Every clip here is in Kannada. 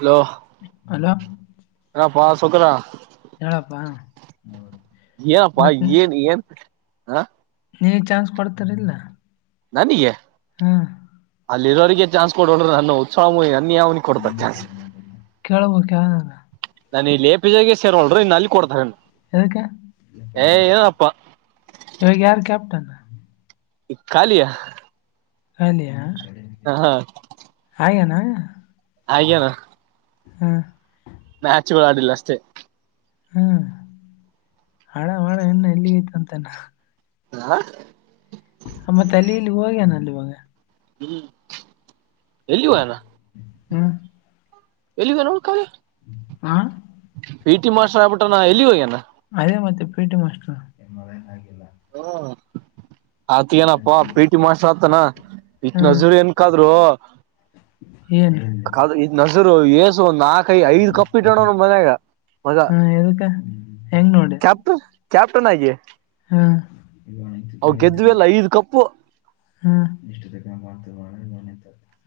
ಹಲೋ ಹಲೋ [unintelligible] ಹೇಳಪ್ಪಾ ಏನ್ಪ್ಪಾ ಏನ್ ಏನ್ ಹಾ ನಿನಗ ಚಾನ್ಸ್ ಕೊಡ್ತಾರಿಲ್ಲ ನನಗೆ ಹಾ [unintelligible] ಇನ್ನ ಯಾವನಿಗೆ ಕೊಡ್ತರ ಚಾನ್ಸ್ ಕೇಳ್ಬೇಕಕ್ ಯಾವ್ದಾಗ ನಾನ ಇಲ್ಲಿ ಹೋಲ್ಡರ್ ಇನ್ನು ಅಲ್ಲಿ ಕೊಡ್ತಾರೆನ್ ಅದಕ್ಕೆ ಏ ಏನಪ್ಪಾ ಇವಾಗ ಯಾರು ಕ್ಯಾಪ್ಟನ್ ಖಾಲಿಯ ಖಾಲಿಯಾ ಹಾ ಹಾ ಆಗ್ಯಾನ ಆಗ್ಯಾನ ಹೂ ಮ್ಯಾಚ್ಗಳು ಆಡಿಲ್ಲ ಅಷ್ಟೇ ಹಾ ಆಡ್ ಆಡ್ ಇಣ್ಣ ಎಲ್ಲಿಗ ಐತಿ ಅಂತ ನ ಹಾ ಆ ಮತ್ತು ಅಲ್ಲಿ ಇಲಿ ಹೋಗ್ಯಾನ ಅಲ್ಲಿ ಇವಾಗ ಹೂ ಎಲ್ಲಿಗ ಹೋಗ್ಯನ ಹ ಎಲ್ಲಿಗೋ ನೋಡ್ಕ್ರಿ ಆ [inaudible] ಟಿ ಮಾಸ್ರ್ ಆಗ್ಬಿಟ್ಟೆ ನ ಎಲ್ಲಿ ಹೋಗೇಾ ಅದೇ ಮತ್ತೆ ಪೀಟಿ ಮಾಸ್ರ್ ಹ್ಮ [inaudible] ಆತ್ ಏನಪ್ಪ ಪಿಟಿ ಮಾಸ್ಟರ್ ಆತಾನ ಇತ್ ಹ್ಮ್ ನಜೂರು ನ್ಕಾದ್ರು ಏನು ಯಸು ನಾಕ [inaudible] ಕೈ ಐದು ಕಪ್ಪ ಇಟ್ಟೊಂಡ ಮನೆಗ ಮಜ ಹಾ ಎದಕ್ಕ ಹೆಂಗ್ ನೋಡಿ ಕ್ಯಾಪ್ ಕ್ಯಾಪ್ಟನ್ ಆಗಿ ಹ್ಮ್ ಅವ ಗೆದುವಲ್ಲ ಐದ ಕಪ್ಪು ಹಾ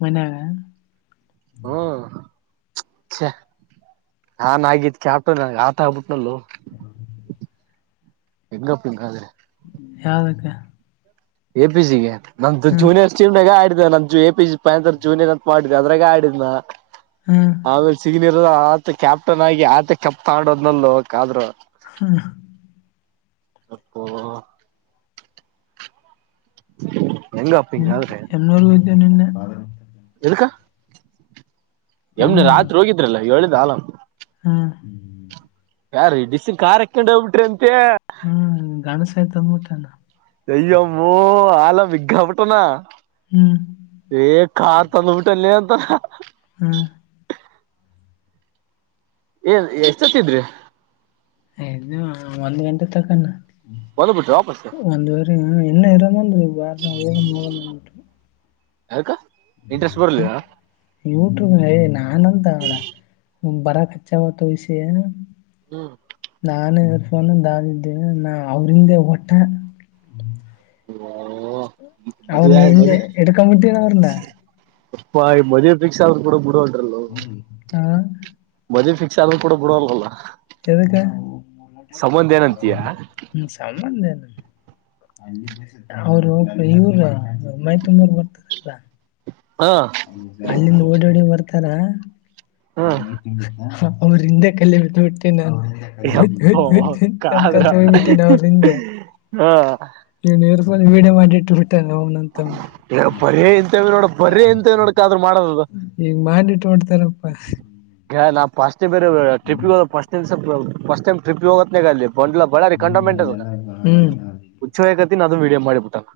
ಮನ್ಯಾಗ ಹ್ಮ ನಾನ್ ಆಗತ್ ಕ್ಯಾಪ್ಟನ್ ಆಟ ಅಡಿಬಿಟ್ ಹಲ್ಲೋ [unintelligible] ಹೆಂಗಪ್ಪಂಗಾದ್ರೆ ಯಾವ್ದಕ್ಕೆ ಎ ಪ ಸಿಗೆ ನಮ್ದು ಜೂನಿಯರ್ ಸ್ಟೀಂಡಗ ಆ ನ ಎ ಪಿ ಜ ಪಂತ್ ಜೂನಿಯರ್ ಅಂತ ಮಾಡಿದ ಅದ್ರಾಗ ಆಡಿದ್ ನ ಹ್ಮ್ ಆಮೇಲೆ ಸಿನಿಯರ್ ಆತ ಕ್ಯಾಪ್ಟನ್ ಆಗಿ ಆತ ಕಪ್ತಾ ಆಡೋದ್ನಲ್ಲಿ ಹಕ್ ಆದ್ರು ಹಾ ಅಪ್ಪ [inaudible] ಹ [inaudible] ನಿನ್ ಹೆಣನೂರ್ಗೂ ಹಯತವೆ ನಿನ್ನೆ ಎಮ್ನೆ ಎಮ್ನೂರು ರಾತ್ರಿ ಹೋಗಿದ್ರಲ್ಲ ಏಳ್ದ ಆಲ ಹಾ [inaudible] ಯಾರೀಡಿಸಿಸಿನ್ ಕಖಾರ್ ಹಕೊಂಡ ಹೋಗ್ಬ ಬಿಟ್ರಿ ಅಂತೆ ಹ್ಮ್ ಗಣಸ ಆಯ್ತ ಅಂದ್ಬಟ್ಟಾನ ತಯ್ಯಮ್ಮೋ ಆಲ ಮಗ ಮಟಣ ಹ್ಮ್ ಏ ಕಾರ್ ತಂದಬಿಟ್ಟಲ್ಲ ಅಂತಾರ ಹ್ಮ ಏ ಎಷ್ಟೊತ್ತಿದ್ರಿ ದು ಒಂದ್ ಗಂಟೆ ತಕಣ ಬಂದ್ ಬಿಟ್ರಿ ವಾಪಸ್ ಅಂದವರೆ ಎಲ್ಲ ಇರಾಮಂದ ಬಾರ ಊೋಗ ೋಗಂದ ಹಕ [inaudible] [unintelligible] ಯಟ್ಯೂಬ್ ನಾನಂತ ಅವಳ ಬರಖಚ್ಚಾವ ತೋಯಿಸಿ ನಾನು ದಾದಿದ್ದೇವೆ ನಾ ಅವ್ರಂದೆ ಒಟ್ಟೆ ಹ್ಮ ಅವರು ಇ ಎಡಕ ಮಟನ ಅವರನ್ನ ಈ ಮದೆ ಫಿಕ್ಕ್ಷ ಆದ್ರರು ಕೂಡ ಬಿುಡಟ್ರ ಹ ಮದ್ವೆ ಫಿಕ್ಸ್ ಅದು ಕೂಡ ಬಡೋಲ್ಲ [inaudible] ಎಕ್ಕೆ ಹ್ಮ ಏನಂತೀಯ ಸಂಬಧ ಅವರು ಹ ಇವರ [inaudible] ಮೈ ತುಂಬರ್ ಬರ್ತಾರಲ್ಲ ಹಾ ಅಲ್ಲಿಂದ ಓಡೋಡಿ ಬರ್ತಾರ ಹಾ ಅವರಿಂದ ಕಲೆ ನೋಟೆ ನಾನು ಯಪ್ಪೋ ಕಾದ್ರ ಟ್ಟ ನವರರಿಂದ ಹಾ ಇ ಒಂದು ವೀಡಿಯೋ ಮಾಡಿಟ್ಟ ಬಿಟ್ಟಾನ ಅವನಂತ ಬರೇ ಅವನು ಇಂತವ ನೋಡ ಬರೇ ಇಂತವ ನೋಡಕಾದ್ರೂ ಮಾಡೋದದು ಈಗ ಮಾಡಿಟ್ಟು ಹೊಡ್ತಾರಪ್ಪ ಈಗ ನಾ ಫಸ್ಟ್ ಬೇರೆ ಟ್ರಿಪ್ಿಗೆ ಸ್ ಸ್ಟ್ ಟೈ್ ಟ್ರಿಪ್ಗೆ ಹೋಗತ್ತೇಗ ಅ ಬಂಡ್ಲ ಬಳಾರಿ ಕಂಡಮೆಂಟ್ ಹ್ಮ್ ಅದ ಹುಚ್ಚಕತಿನ ಅದನ್ ವೀಡಿಯೋ ಮಾಡಿಬಿಟ್ಟಲ್ಲ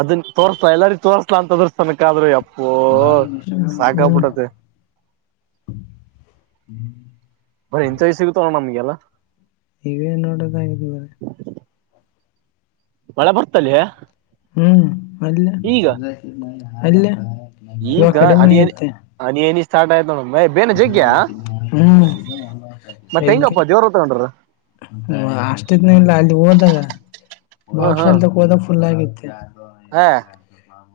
ಅದನ್ ತೋರ್ಸ್ಲಾ ಎಲ್ಲಾರಿ ತೋರ್ಲಾ ಅಂತದ್ರ ತನಕ ಆದ್ರೆ [unintelligible] [inaudible] ಬರ ಇಂಥ ವ್ ಸಿಗುತ್ತಾವಣ ನಮ್ಗೆಲ್ಲಾ [unintelligible] ಇವೋಡ ಕತಿವರ [unintelligible] ಮಳೆ ಬರ್ತಲ್ಲಿ [unintelligible] ಹ್ಮ್ ಅಲ್ಲ ಈಗ [unintelligible] ಅಲ್ಲ ಇವಾ ಈಗ ಕಡಿಮೆ ಹನಿ ಹನಿ ಆಗುತ್ತೆ [unintelligible] ಹನಿ ಹನಿ ಸ್ಟಾರ್ಟ್ ಆಯ್ತ್ ನೋಡ ಮೇ ಬೇನ [unintelligible] ಜಗ್ಯ ಹು ಮತ್ತೆ ಹೆಂಗಪ್ಪ ದೇವ್ರ ತಗೊಂಡ್ರ [unintelligible] ಹ ಅಷ್ಟ ಇದ್ನ ಇಲ್ಲ ಅಲ್ಲಿ ಹೋದಾಗ ಬಾಪ್ಸ ಅಲ್ದಕ್ [unintelligible] ಹೋದಾಗ ಫುಲ್ ಆಗಿತ್ತು ಹಾ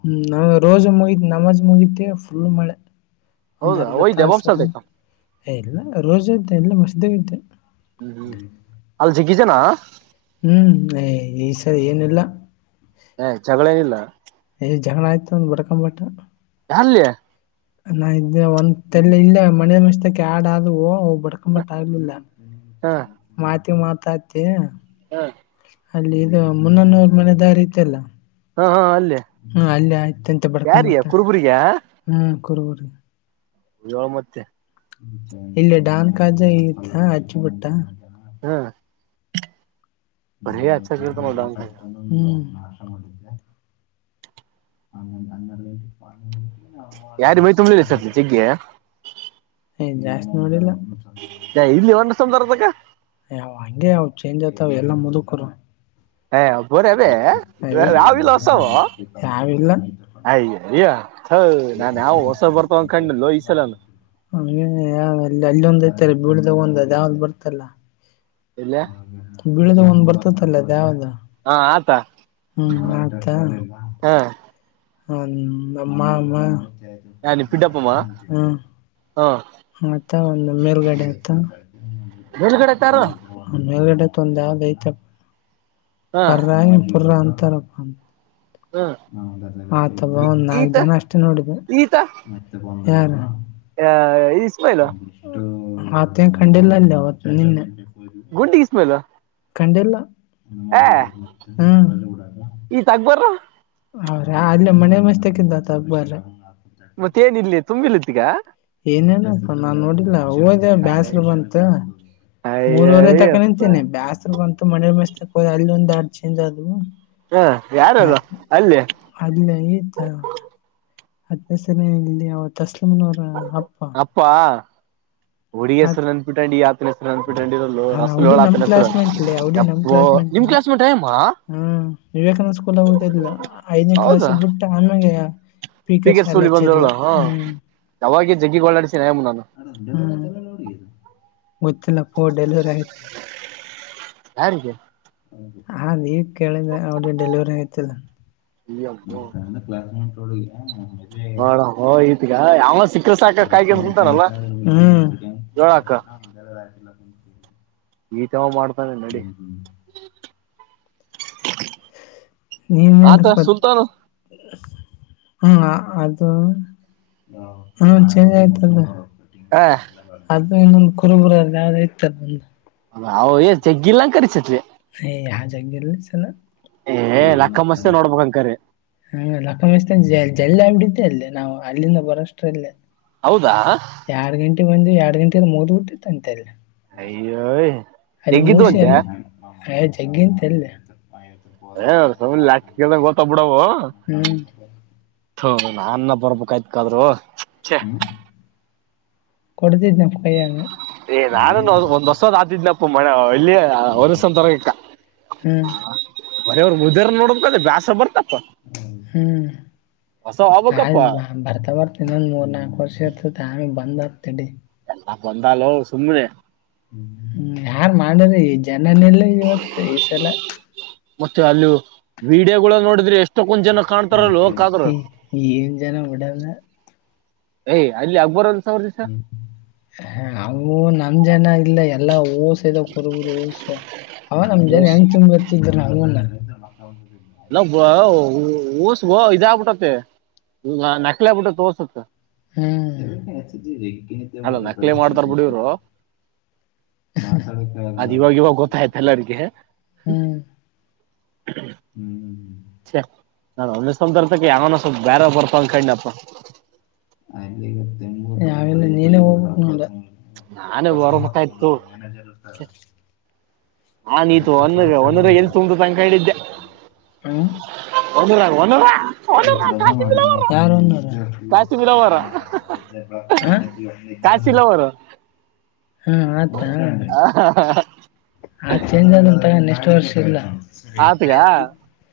ಹ್ಮ್ ನಾವ್ ರೋಜ ಮುಗಿದ ನಮಾಜ್ ಮುಗತಿ ಫುಲ್ ಮಳೆ ಒಂದ್ ಅರ್ಧತ್ತು ಜಾವಾಮ ಸರ್ ಇಲ್ಲ ರೋಜ ಅಂತ ಎಲ್ಲ ಮಸ್ದಂತೆ [unintelligible] ಹ್ಮ್ ಹೂ ಅಲ್ ಜಿಗಿಜನಾ ಹ್ಮ್ ಈ ಸರಿ ಏನಿಲ್ಲ [unintelligible] ಜಗಳೇಏನಿಲ್ಲ [unintelligible] ಜಗಳಾ ಆಯತ ಬರ್ಕೊಂಬಟ್ಟ [unintelligible] ಇ [unintelligible] ನಾ ಇದ ಒಂದಲೆ ಇಲ್ಲ ಮನೆ ಮಶ್ಕ್ಕೆ [unintelligible] ಆಡಾದವು ಒ [unintelligible] ಬಡ್ಕೊಂಬಟ್ಟ ಆಗ್ಲಿಲ್ಲ ಹ ಮಾತಿ ಮಾತಾತಿ [unintelligible] ಹಾ ಅಲ್ಲಿ ಇದು ಮುನ್ನನೂರ್ ಮನೆ ದಾರಿ ಇತ್ತಲ್ಲ ಹಾ ಹಾ ಅಲ್ಲೇ ಹ್ಮ್ ಅಲ್ಲಿ ಯಾರಿಯ ಕುರ್ಬು್ರಿಯ [unintelligible] ಹ್ಮ ಕುರ್ಬುರಿ [unintelligible] ಮತ್ತೆ ಇಲ್ಲ ಡಾನ್ ಕಾಜಾ ಇತ್ತ ಹಚ್ಚಿ ಬಿಿಟ್ಟ ಹ್ಮ [unintelligible] ನೋಡ ಹು [unintelligible] ಯಾರಿ ಮೈ ತುಂಬ್ಲಿಲ್ಲ ಸರ್ ಜಗ್ಗಿ [unintelligible] ಏ ಜಾಸ್ತಿ ನೋಡಿಲಾ ಇಲ್ಲಿ ಒಂದು ಸಂದಾರದಕ್ಕ [unintelligible] ಯಾವ್ ಹಂಗೆ ಯಾವ್ ಚೇಂಜ್ ಆಯತಾವ್ ಎಲ್ಲಾ ಮುದುಕರು ಹ ಒಬ್ಬರ ಅದೇ ರಾವಿಲ್ಲ ಹೊಸಾವ [unintelligible] [unintelligible] [inaudible] [unintelligible] ಈ ಸಲನು ಅ ಎ ಎಲ್ಲಂದು ಬರ್ತ ಬಿಡ್ದಾಗ ಒಂದು ಅ ಯಾವ್ದ್ ಬರ್ತಲ್ಲ ಇಲ್ಲ [unintelligible] ಬಳದ ಒಂದ್ ಬರ್ತತ್ತಲ್ಲ ಯಾವ್ದ ಹಾ ಆತ ಹ್ಮ್ ಆತ [unintelligible] ಹಾ ಹ ಅಮ್ಮ ಅಮ್ಮ ನಾನ ಪಿಡ್ಡಪ್ಪಮ್ಮ ಹ್ಮ ಹಾ ಮತ್ತ ಒಂದು ಮೇಲ್ಗಡೆ ಆತ್ತ ಮೇಲ್ಗಡೆ ತಾರು [unintelligible] ಮೇಲ್ಗಡೆ [unintelligible] ತಂದತಪ್ಪ ಹಾ ಪರ್ರ ಪುರ್ರ ಅಂತಾರಪ್ಪ ಅ [unintelligible] ಹಾ ಆತಬ ಒಂದ್ ನಾಲ್ ಈತ ಜನ ಅಷ್ಟೇ ನೋಡಿದ [unintelligible] ಯಾರ ಹ ಈ [unintelligible] ಆತ ಕಂಡಿಲ್ಲ ಅಲ್ಲಿ ಅವತ್ತು ನಿನ್ನೆ ಗುಂಡಿಿಗೆಸ್ [unintelligible] ಕಂಡಲ್ಲ [unintelligible] ಹು ಈತ ಅಕ್ಬರ್ ಹೌ್ರ ಅಲ್ಲೇ ಮನೆ ಮಸ್ತಕ್ಕಿಂತತ [unintelligible] ಹಬ್ಬರ [unintelligible] ಮತ್ತೆ ಏನ ಇಿಲ್ಲ ತುಂಬಿಿಲ್ಲತ್ತ ಈಗ [unintelligible] ಏನೇನ [unintelligible] ಸ ನಾನ್ ನೋಡಿಲ್ಲ ಹಓದ ಬ್ಯಾಸರು ಅಯ್ಯಯ್ಯಪ್ಪ ಬಂತ ಮೂರೂವರೆ ತಕ ನಿಂತನನೆ ಬ್ಯಾಸರು ಬಂತ [unintelligible] ಮ ಮಸ್ತ್ ತೋ ಅಲ್ಲಿ ಒಂದ್ ಆಡ್ ಚೇಜ್ ಆದವು ಹ ಆ ಯಾರದು ಅಲ್ಲಿ ಅಲ್ಲ ಈತಾ [inaudible] ಹದ್ನೇ ಸರಿಯ ಇಲ್ಲಿ ಅವ ತಸ್ಲಮನವರ ಅಪ್ಪ [inaudible] ಹುಗಸರು ನನ್ಪಿುಂಡಿ ಯ [inaudible] ಹೆ ಅಂದ್ಬಿಟ್ಟಂಡಿರಲು ಅವನ್ ರಸಲು ಅವಡಿ ಹೋಳ ನಮ್ ತನ್ನ ಹೆಸರ ಕ್ಲಾಸ್ ಮೇಟ್ ಲೇ ಅಪ್ಪೋ ನಿಮ್ ಕ್ಲಾಸ್ ಮಟೈಮಾ [inaudible] ಹಾ ವಿವೇಕಾನಂದ ಸ್ಕೂಲ್ ಆಗುದಿಲ್ಲ ಐದನೇ ಕ್ಲಾಸ್ಗೆ ಬಿಟ್ಟ ಆಮ್ಯಾಗ [inaudible] ಸ್ಪೀಕರ್ ಪಗರ್ ಶಾಲೆ ಸಳ್ಳಿ ಹಚ್ಚಿದ್ಲ ಬಂದರಲ್ಲ ಹಾ ಹ್ಮ್ ಯಾವಾಗ ಜಗ್ಗಿ ಓಳಾಡಿಸಿನಮ್ಮ ನಾನು ಗತ್ತಿನಪ್ಪ ಡೆಲಿವರಿ ಆಯತು ಯಾರಿಗೆ ಹಾ ನೀ ಕೇಳ ಅವ ಡೆಲಿವರಿ ಆ್ತಿದ ಅಯ್ಯಮ್ಮೋ [unintelligible] ತೊಳ ಹ ನೋಡ ಹೋ ಈತ್ಗ ಯಾವ ಸಿಕ್ಕರ್ [inaudible] ಸಾಕ ಆರಕ ಕಾಯ್ಕೊಂಡ್ ಮಾಹತಿ ಕುಂತಾನಲ್ಲ ಮತಾರೆ ಹೇಳಾಕ ಮಾತಾಡಿದ್ರ ಒಂದ ಎ ಈತವ್ ಮಾಡ್ [inaudible] ಹ್ಮ್ ಹ್ಮ್ [inaudible] ಆತ ನೀನ್ನಪ್ಪ ಸುಲ್ತಾನು [inaudible] ಹ್ಮ ಅದು ಹ ಚೇಂಜ್ ಆಯ್ತದು ಹ [inaudible] ಅದು ಇನ್ನೊಂದು ಕುರುಬುರ ಯಾವ್ದ ಇತ್ತ ಬಂದು ಹ ಏ ಜಗ್ಗಿಲ್ಲ್ಲಾ ಕಸಟ್ವೆ ಏ ಹಾಜಾಗ ಗ ಸಲ್ಲ ಏ ಲಕ್ಕ ಮಸ್ತೆ ನೋಡ್ಬೇಕಂಕರಿ ಹ ಲಕ್ಕ ಮತ ಜಲ್ಲ ಆ ಷ್ಟ ಅ ನಾವು ಅಲ್ಲಿಂದ ಬರೋಷ್ಟ್ರ ಅಲ್ಲೇ ಹೌದಾ ಯಾರ್ ಗಂಟೆ ಬಂದು ಯ ಗಂಟ ಮದ್ಬ ಬಿಟ್ಟಿತ್ತು ಅಂತೆ ಎಲ್ಲ ಹ [inaudible] ಅಲ್ಲಿ ಮುಸ ಅಲ್ಲ ಜಗ್ಗಿಂತಲ್ಲ [inaudible] ಏ ೋದರಲ ಸುಮ್ನೆ ಲೆಕ್ಕ ಕೇಳ್ದಂಗ [inaudible] ಹ ನ ಅನ್ನ ಬರ್ಬೇಕಾಯ್ ಕಾದ್ರು ಛೆ ಕೊಡತ ಕೈಗ ಏ ನಾನು ಒಂದ್ರ್ಸದ್ ಆದಿದ್ನಪ್ಪ ಮ ಇಲ್ಲಿಯ ಒಸರಗಕ್ಕ ಹ್ಮ್ ಬರೆಯವ್ರ ಮುದರ್ ನೋಡಬೇಕ ಬ್ಯಾಸ ಬರ್ತ ಹ್ಮ್ ಹೊಸ [inaudible] ಹೋಗ್ಬೇಕಪ್ಪ ಆ ಬರ್ತಾ ಬರ್ತ ಇನ್ನೊಂದ್ ಮೂರ್ ನಾಲ್ಕು ವರ್ಷ ಇರ್ತತಿ ಆಮೇ ಬಂದ ಆಾ ಬಂದಾಲೋ ಸುಮ್ಮನೆ ಹ್ಮ್ ಯಾರ್ ಮಾಡ್ರಿ ಈ ಜನನಲ್ಲ ಇವತ್ ಈ ಸಲ ಮತ್ತೆ ಅಲ್ಲಿ ವಿಡಿಯೋಗಳು ನೋಡಿದ್ರೆ ಎಷ್ಟು ಈಜನ ಅಡನ್ನ [inaudible] ಯ್ ಅಲ್ಲಿ ಅಕ್ಬರ [inaudible] ಹ್ಮ ಹ ಅೂ ನಮ ಜನ ಇಲ್ಲ ಎಲ್ಲಾ ಕೊರಗುರುಸ ಅವ ನಮ್ ಜನ್ ಓಸ್ ಹೆಂಗ್ ತುಂಬತ್ತಿದ್ರಂಗ ನಲ್ಲ ಊಸಬ ಇದಗ್ಬಿಟ್ಟತ್ತ ನಕ್ಲಿ ಆಗ್ಬಿಟ್ಟತ್ತ ೋಸತ್ [inaudible] ಹ ರಗ ನಿ ಅಲ್ಲ ಬತ ನಕ್ಲೆ ಮಾಡ್ತಾರ ಮನುಷನ ಬಿಡಿವ್ರು [inaudible] ಅ [inaudible] ಅದ್ ಇವಾಗ ಇವಾಗ ಗೊತ್ತಾಯ್ತ ಎಲ್ಲರಿಗೆ ಹ್ಮ್್ಮ [inaudible] ನಾನ ಒಂದ ಸಂದರ್ತಕ್ಕೆ ಯಾವನ ಸ್ವಲ್ಪ ಬೇರೆ ಬರ್ತಂದ ಕನಪ್ಪ [inaudible] ಗೊ ನೀನೇ ಹೋಗಬೇಕ [inaudible] ನಾನೇ ಕೆಲಸ ಮಾಡಕ ಬರ್ಬೇಕಾಯ್ತು ಅವ ಮ್ಯಾನೇಜರ್ ಇತಾರ ಛೆ, [inaudible] ಹಾ ನೀತು ಒಂದ ಒಂದ್ರ ಎಲ್ಲಿ ತುಂಬ್ದು ತನಕ ಹೇಳಿದ್ದೆ [inaudible] ಹ [inaudible] ಒಂದುರುವನು [inaudible] ಇವತ್ತು ರಜಾ ಮಾಡಿದ [inaudible] ಕಾಸಿನ ಲವರ್ ಕಶಿಲ ಅವರು [inaudible] ಹಾ ಆಯತಾ [inaudible] ಆ ಚೇಂಜ್ ಆದ ಉಂಟಗ ಎಷ್ಟು ವರ್ಷ ಇಲ್ಲ [inaudible] ಆತ್ಗ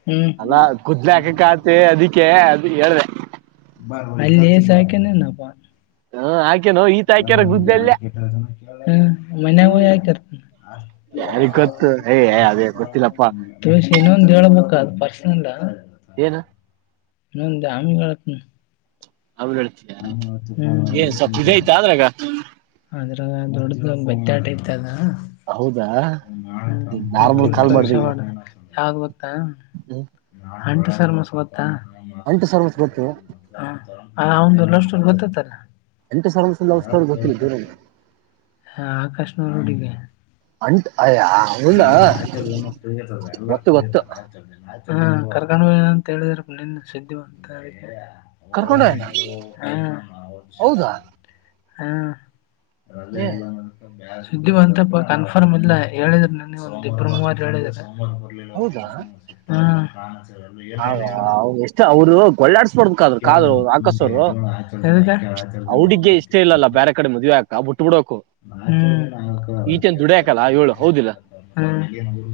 ಹ್ಮ್ ಅಲ್ಲಾ ಕುದ್ಲಿಕಕ್ಕತಿ ಅದಕ್ಕೆ ಅದು ಹೇಳ್ದ [inaudible] ಅಲ್ಲಿ ಏಸ ಹಕನೇನಪ್ಪ [inaudible] ಹ ಹಾಕೇನು ಈತ ಮ ಹಾಕ್ಯಾರ ಗುದ್ಲೆ ಅಲ್ಲೇ ಹ್ಮ್ ಆಯಕ [inaudible] ಯಾರಿಗ್ ಗೊತ್ತು ಏ ಅದೇ ಗೊತ್ತಿಲ್ಲಪ್ಪಾ ತುಸ ಇನ್ನೊಂದು ಹೇಳ್ಬೇಕ ಅದು ಪರ್ಸ್ನಲ್ [inaudible] ಏನು [inaudible] ನಂದ ಆಿ ಕತ [inaudible] ಆಮೇಲೆ ಹೇಳ್ತೀಯ ಏನ್ ಸ್ವಲ್ಪ ಇದೈತಾ ಅದ್ರಾಗ ಹದ್ರ [inaudible] ದೊಡ್ದ ಬೆತ್ತ ಆಟ ಇರ್ತದ ಹೌದಾ ನಾರ್ಮಲ್ [inaudible] ಕಾಲ್ ಕಳ [inaudible] ಮಾಡ್ದೆ ಈಗ ಯಾವಾಗ ಗತ್ತಾ ಹ್ಮ್ ಅಂಟು ಸರ್ ಮಸ್ ಗತ್ತಾ [inaudible] ಅಂಟು ಸರ್ಮಸ್ ಗೊತ್ತು ಹ ಅವಂದು ನಷ್ಟರ್ ಗೊತ್ತತ್ತಲ್ಲ [inaudible] ಎಂಟು ಸರಂ ಸುಲ ವಔಸ್ೋಡ್ ಗೊತ್ತಿಲ್ಲ ದೂರನ [inaudible] ಹ ಆಕಾಶ ನರು ಹಡಿಗೆ [inaudible] ಅಂಟ್ ಅಯ್ಯ ಏ ಹೌದಾ ಇಲ್ಲ ಆಚರದ ಫ್ರೀ ಇರ್ತದ ಎಲ್ಲ ಗೊತ್ತು ಫ್ರೀ ಗೊತ್ತು ಇರ್ತದೆ ಆಚ [inaudible] ಹಾ ಕರ್ಕೊಂಡ್ ಅಂತ ಹೇಳಿದ್ರ ನಿನ್ನ ಸಿದ್ಧಿಿವಂತ ಅ [inaudible] ಕರ್ಕೊಂಡ ದಾಶನ ಹೋಗ್ಯಾನ [inaudible] ಹೌದಾ ಹ್ಮ ಏ ಸುದ್ದಿ ಬಂತಪ್ಪ ಕನ್ಫರ್ಮ್ ಇಲ್ಲ ಹೇಳಿದ್ರ [inaudible] ಪ ಮಾತಡ ಹ [inaudible] ಹ ಎಷ್ಟು ಅವ್ರು ಕಾಡ್ [inaudible] ಡಾದ್ರರು ಕದು ಆಕಶ ಅವರು ಎದಕ್ಕೆ? ಹಡ್ಿಗೆ ಇಷ್ಟ ಇಲ್ಲಾ ಬೇರೆ ಹ್ಮ್. ಕಡೆ ಮದ್ೆ ಆಕಬಟ್ಟ [inaudible] ಬಿ ಬಿಡಕು ಹ್ಮ್. ಈಚನ್ ದುಡ ಹಾಕಲ್ಲ ಹೇಳು ಹೌದಿಲ್ಲಾ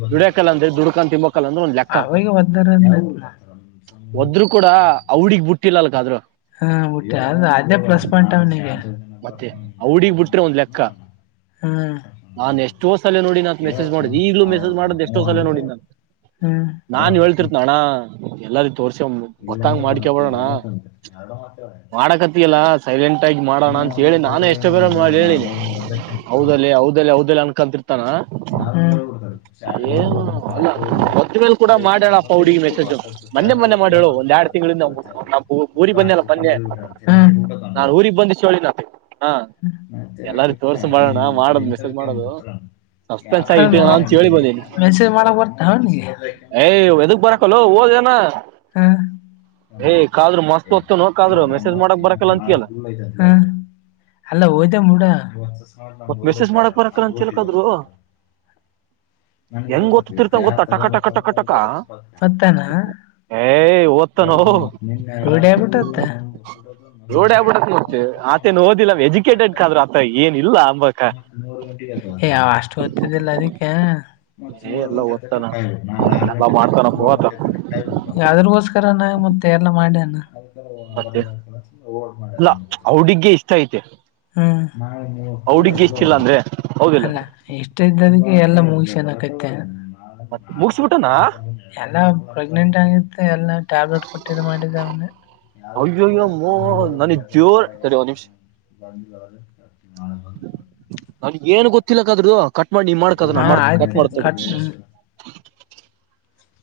[inaudible] ದುಡ್ಯಾಕಲ್ಲ ಅಂದ್ರೆ ದುಡ್ಕನ್ ತಿಂಬಕಲ್ಲ ಅಂದ್ರೆ ಒಂದ್ ಲೆಕ್ಕಪ್ಪ ಅವಾಗ ಒದ್ದಾರ ಯಾವ ಊರಿಗೆ ಹೋಗ್ತಾರ [inaudible] ಒದರು ಕೂಡ ಅವಡಗ್ ಬಿಟ್ಟಿಲ್ಲ ಅಲ್ಕಾದ್ರು [inaudible] ಹಾ ಊಟ್ಟೆ ಅ ಅದೇ ಪ್ಲಸ್ ಪಾಯಿಂಟ್ ಅವನಿಗೆ [inaudible] ಬತ್ ಮತ್ತೆ ನೀ ಆಜ ಅವಡಿಗ್ ದಿನ ಬಿಟ್ರೆ ಒಂದ್ ಬತ್ನ ಲೆಕ್ಕ [inaudible] ನಾನ್ ಎಷ್ಟೋ ಸಲನೋ [inaudible] ಂತ ಮೆಸೇಜ್ ಮಾಡುದು ಈಗ್ಲೂ ಮೆಸೇಜ್ ಮಾಡ್ ಎಷ್ಟೋ ಸಲ ನೋಡ ನಂತ ಹ್ಮ್ ನಾನ್ ಹೇಳ್ತಿರ್ [inaudible] ಎಲ್ಲಾರೂ ತೋರ್ಸ [inaudible] ಗೊತ್ತಂಗ ಮಾಡ್ಕಬಡೋಣ ಮಾಡಕತ್ತಿಯಲ್ಲ ಸೈಲೆಂಟ್ ಆಗಿ ಮಾಡೋಣ ಅಂತ [inaudible] ಹೇಳಿ ನಾನೇ ಎಷ್ಟು ಬೇರ ಮಾಡಿ ಹೇಳನಿ ಹೌದಲ್ಲಿ ಅವದಲ್ಲಿ ಅವ್ದಲ್ಲ ಅನ್ಕಂತಿರ್ತ [inaudible] ಏನು ಅಲ್ಲ ಮತ್ತ ಮೇಲ್ ಕೂಡ ಮಾಡ್ಯಾಪ್ಪ [inaudible] ಹೌಡ್ಿಗೆ ಮೆಸೇಜು ಮೊನ್ನೆ ಮೊೆ ಮಾಡ ಹೇಳಳು ಒಂದ್ ಎರಡ್ ತಿಂಗಳಿಂದ ನಾ ಪಊರಿ ಬನ್ನ ಅಲ್ಲ ಮೊನ್ನೆ [inaudible] ನಾನ್ ಊಗ್ ಬಂದ ಶಳಿನ [inaudible] ನಾ ಚೆಲ್ಲ ಕಟ್ಟಿದ್ದ ಏ ಮಾಡೋದ್ ಮೆಸೇಜ್ ಮಾಡೋದು ಎಂಂತವತರ ಸಸ್ಪೆನ್ಸ್ [inaudible] ಆಗಿ ಅದ ಇಟ್ಟಣ ಅಂತ ಹೇಳಿ ಬಂದೀನಿ ಮೆಸೇಜ್ ಮಾಡಕ್ ಬರ್ತ ಅವನಗೆ ಏಯ್ ಎದಕ್ ಬರಕಲ್ಲ ಓದೇನ [inaudible] ಹಾ [inaudible] ಏಯ್ ಕಾದ್ರು ಮಸ್ತ್ ಹೊತ್ತು ನೋ ಕಾದ್ರು ಒಮ್ಮ ಮೆಸೇಜ್ ಮಾಡಕ್ ಬರಕಲ್ಲ ಅಂತೀಯಲ್ಲ ನಾಳೆ ಅಲ್ಲ ಮುಡ ಮತ್ ಮೆಸೇಜ್ ಮಾಡಕ್ ಬರಕಲ್ಲ ಅಂತ ಹೇಳ್ಕಾದ್ರು ನ ಹೆಂಗ್ ಗೊತ್ತಿರ್ತಾವ ಗೊತ್ತಾ ಟಕ ಗತ್ತತ್ತುತ ಟಕ ಟಕ ಮ ಟಕ ಗತತ ಮತ್ತಾನ ಏಯ್ ಓದ್ತಾನೋ ರೂಢಿಯಬಿಟ್ಟತ್ತ ರೂಢಿ ಆಗ್ಬಿಟ್ಟತ್ ಮತ್ತೆ ಡ್ ನ ಕಾಣ ಆತೇನ್ ಓದಿಲ್ಲ ಎಜುಕೇಟೆಡ್ ಕಾದ್ರ ಆ ಏನಿಲ್ಲ ಅಂಬಕ ಯಾವ ಅಷ್ಟು ದತ್ತದಿಲ್ಲ ಅದಕ್ಕೆ ಮತ್ ಏ ಮೂರು ಎಲ್ಲ ಗಟ ತಕೊಂಡ ಓದ್ತಾನ ಕಾಯಬೇಕು ನಾ ಆರು ಎಲ್ಲ ಗಂಟೆ ತಕೊಂಡ ಮಾಡ್ತಾನಪ್ಪ ಏಳು ಆತ ಗಂಟೆ ತಕ ಕಾಯು ಮತ್ತೆ ಎಲ್ಲ ಮಾಡಣ ಮತ್ತೆ ಇಲ್ಲ ಅವಡಿಗೆ ಇಷ್ಟ ಐತೆ ಹ್ಮ ಅವಡಿಗೆ ಇಷ್ಟ ಇಲ್ಲ ಅಂದ್ರೆ ಹೌದಿಲ್ಲ ಅಲ್ಲ ಇಷ್ಟ ಈ ಎಲ್ಲಾ ಮೂವಿಸ್ ಏನ್ಕೈತೆ ಮತ್ ಮುಗಸ್ಬಿಟ್ಟನಾ ಎಲ್ಲ ಪ್ರೆಗ್ನೆಂಟ್ ಆಗಿತ್ತು ಎಲ್ಲ ಟ್ಯಾಬ್ಲೆಟ್ ಕೊಟ್ಟಿದ್ದ ಮಾಡಿದ್ದ ಅವನ್ನೇ ಅಯ್ಯೋ ಅಯ್ಯೋ ನಾನಿಗ್ ಜೋರ್, ತಡಿ ಒಂದ್ ನಿಮಷ [unintelligible] ನನ್ ಏನು ಗೊತ್ತಿಲ್ಲಕ್ಕಾದ್ರು ಕಟ್ ಮಾಡಿ ನೀ ಮಾಡ್ಕದು [unintelligible] ಕಟ್ ಮಾಡ್ ತಡಿ